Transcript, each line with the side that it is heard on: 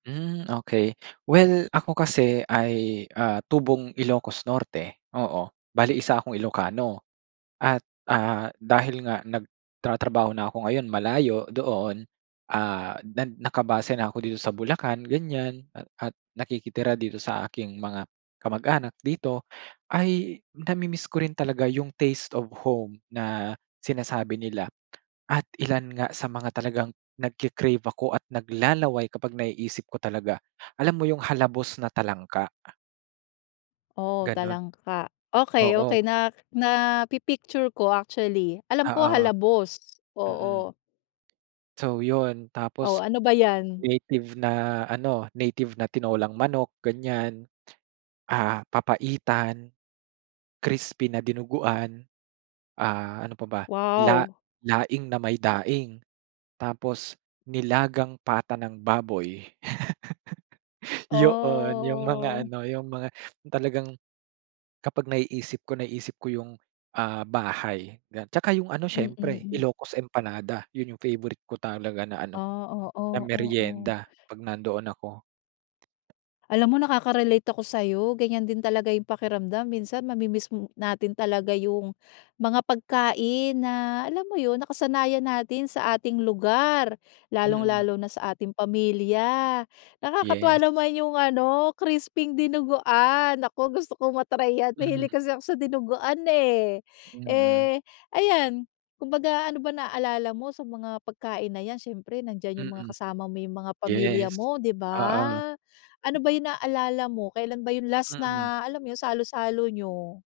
right: Hmm, okey. Well, ako kasi ay, ah, tubong Ilocos Norte, oo. Bale, 1 akong Ilocano. At ah, dahil nga nagtratrabaho na ako ngayon, malayo doon, ah, nan nakabase na ako dito sa Bulacan, ganyan. A at nakikitira dito sa aking mga kamag-anak dito, ay namimiss ko rin talaga yung taste of home na sinasabi nila. At ilan nga sa mga talagang nagke-crave ako at naglalaway kapag naiisip ko talaga, alam mo yung halabos na talangka?
left: Oh,
right: Ganun.
left: talangka. Okey, okey.
right: Oo.
left: Na napi-picture ko actually. Alam ko
right: Oo.
left: halabos,
right: Mhm.
left: oo.
right: So yun.
left: O,
right: Tapos
left: ano ba yan?
right: native na ano, native na tinolang manok, ganyan. Ah, papaitan, crispy na dinuguan. Ah, ano pa ba? La
left: Wow.
right: laing na may daing. Tapos, nilagang pata ng baboy. Yo-'on yung mga
left: Oh.
right: ano yung mga talagang, kapag naiisip ko, naisip ko yung, ah, bahay ga 'tsaka yung ano
left: Mm,
right: siyempre,
left: hmm.
right: Ilocos Empanada. Yun yung favorite ko talaga na ano,
left: Ah,
right: na
left: oo, oo.
right: meryenda 'pag nandoon ako.
left: Alam mo, nakaka-relate ako sa'yo. Ganyan din talaga yung pakiramdam. Minsan, mamimiss mo natin talaga yung mga pagkain na alam mo yun, nakasanayan natin sa ating lugar,
right: Mm.
left: lalong-lalo na sa ating pamilya. Nakakatuwa
right: Yes.
left: naman yung ano, crisping dinuguan. Naku, gusto kong ma-try yan,
right: Mm.
left: mahilig kasi ako sa dinuguan eh.
right: Mm.
left: Eh ayan, kumbaga ano ba naalala mo sa mga pagkain na yan, siyempre nandiyan yung mga
right: Mm,
left: kasama mo yung mga pamilya
right: yes,
left: mo, 'di
right: oo.
left: ba? Ano ba yung naalala mo, kailan ba yung last
right: Mm.
left: na alam mo yun, salu-salo niyo?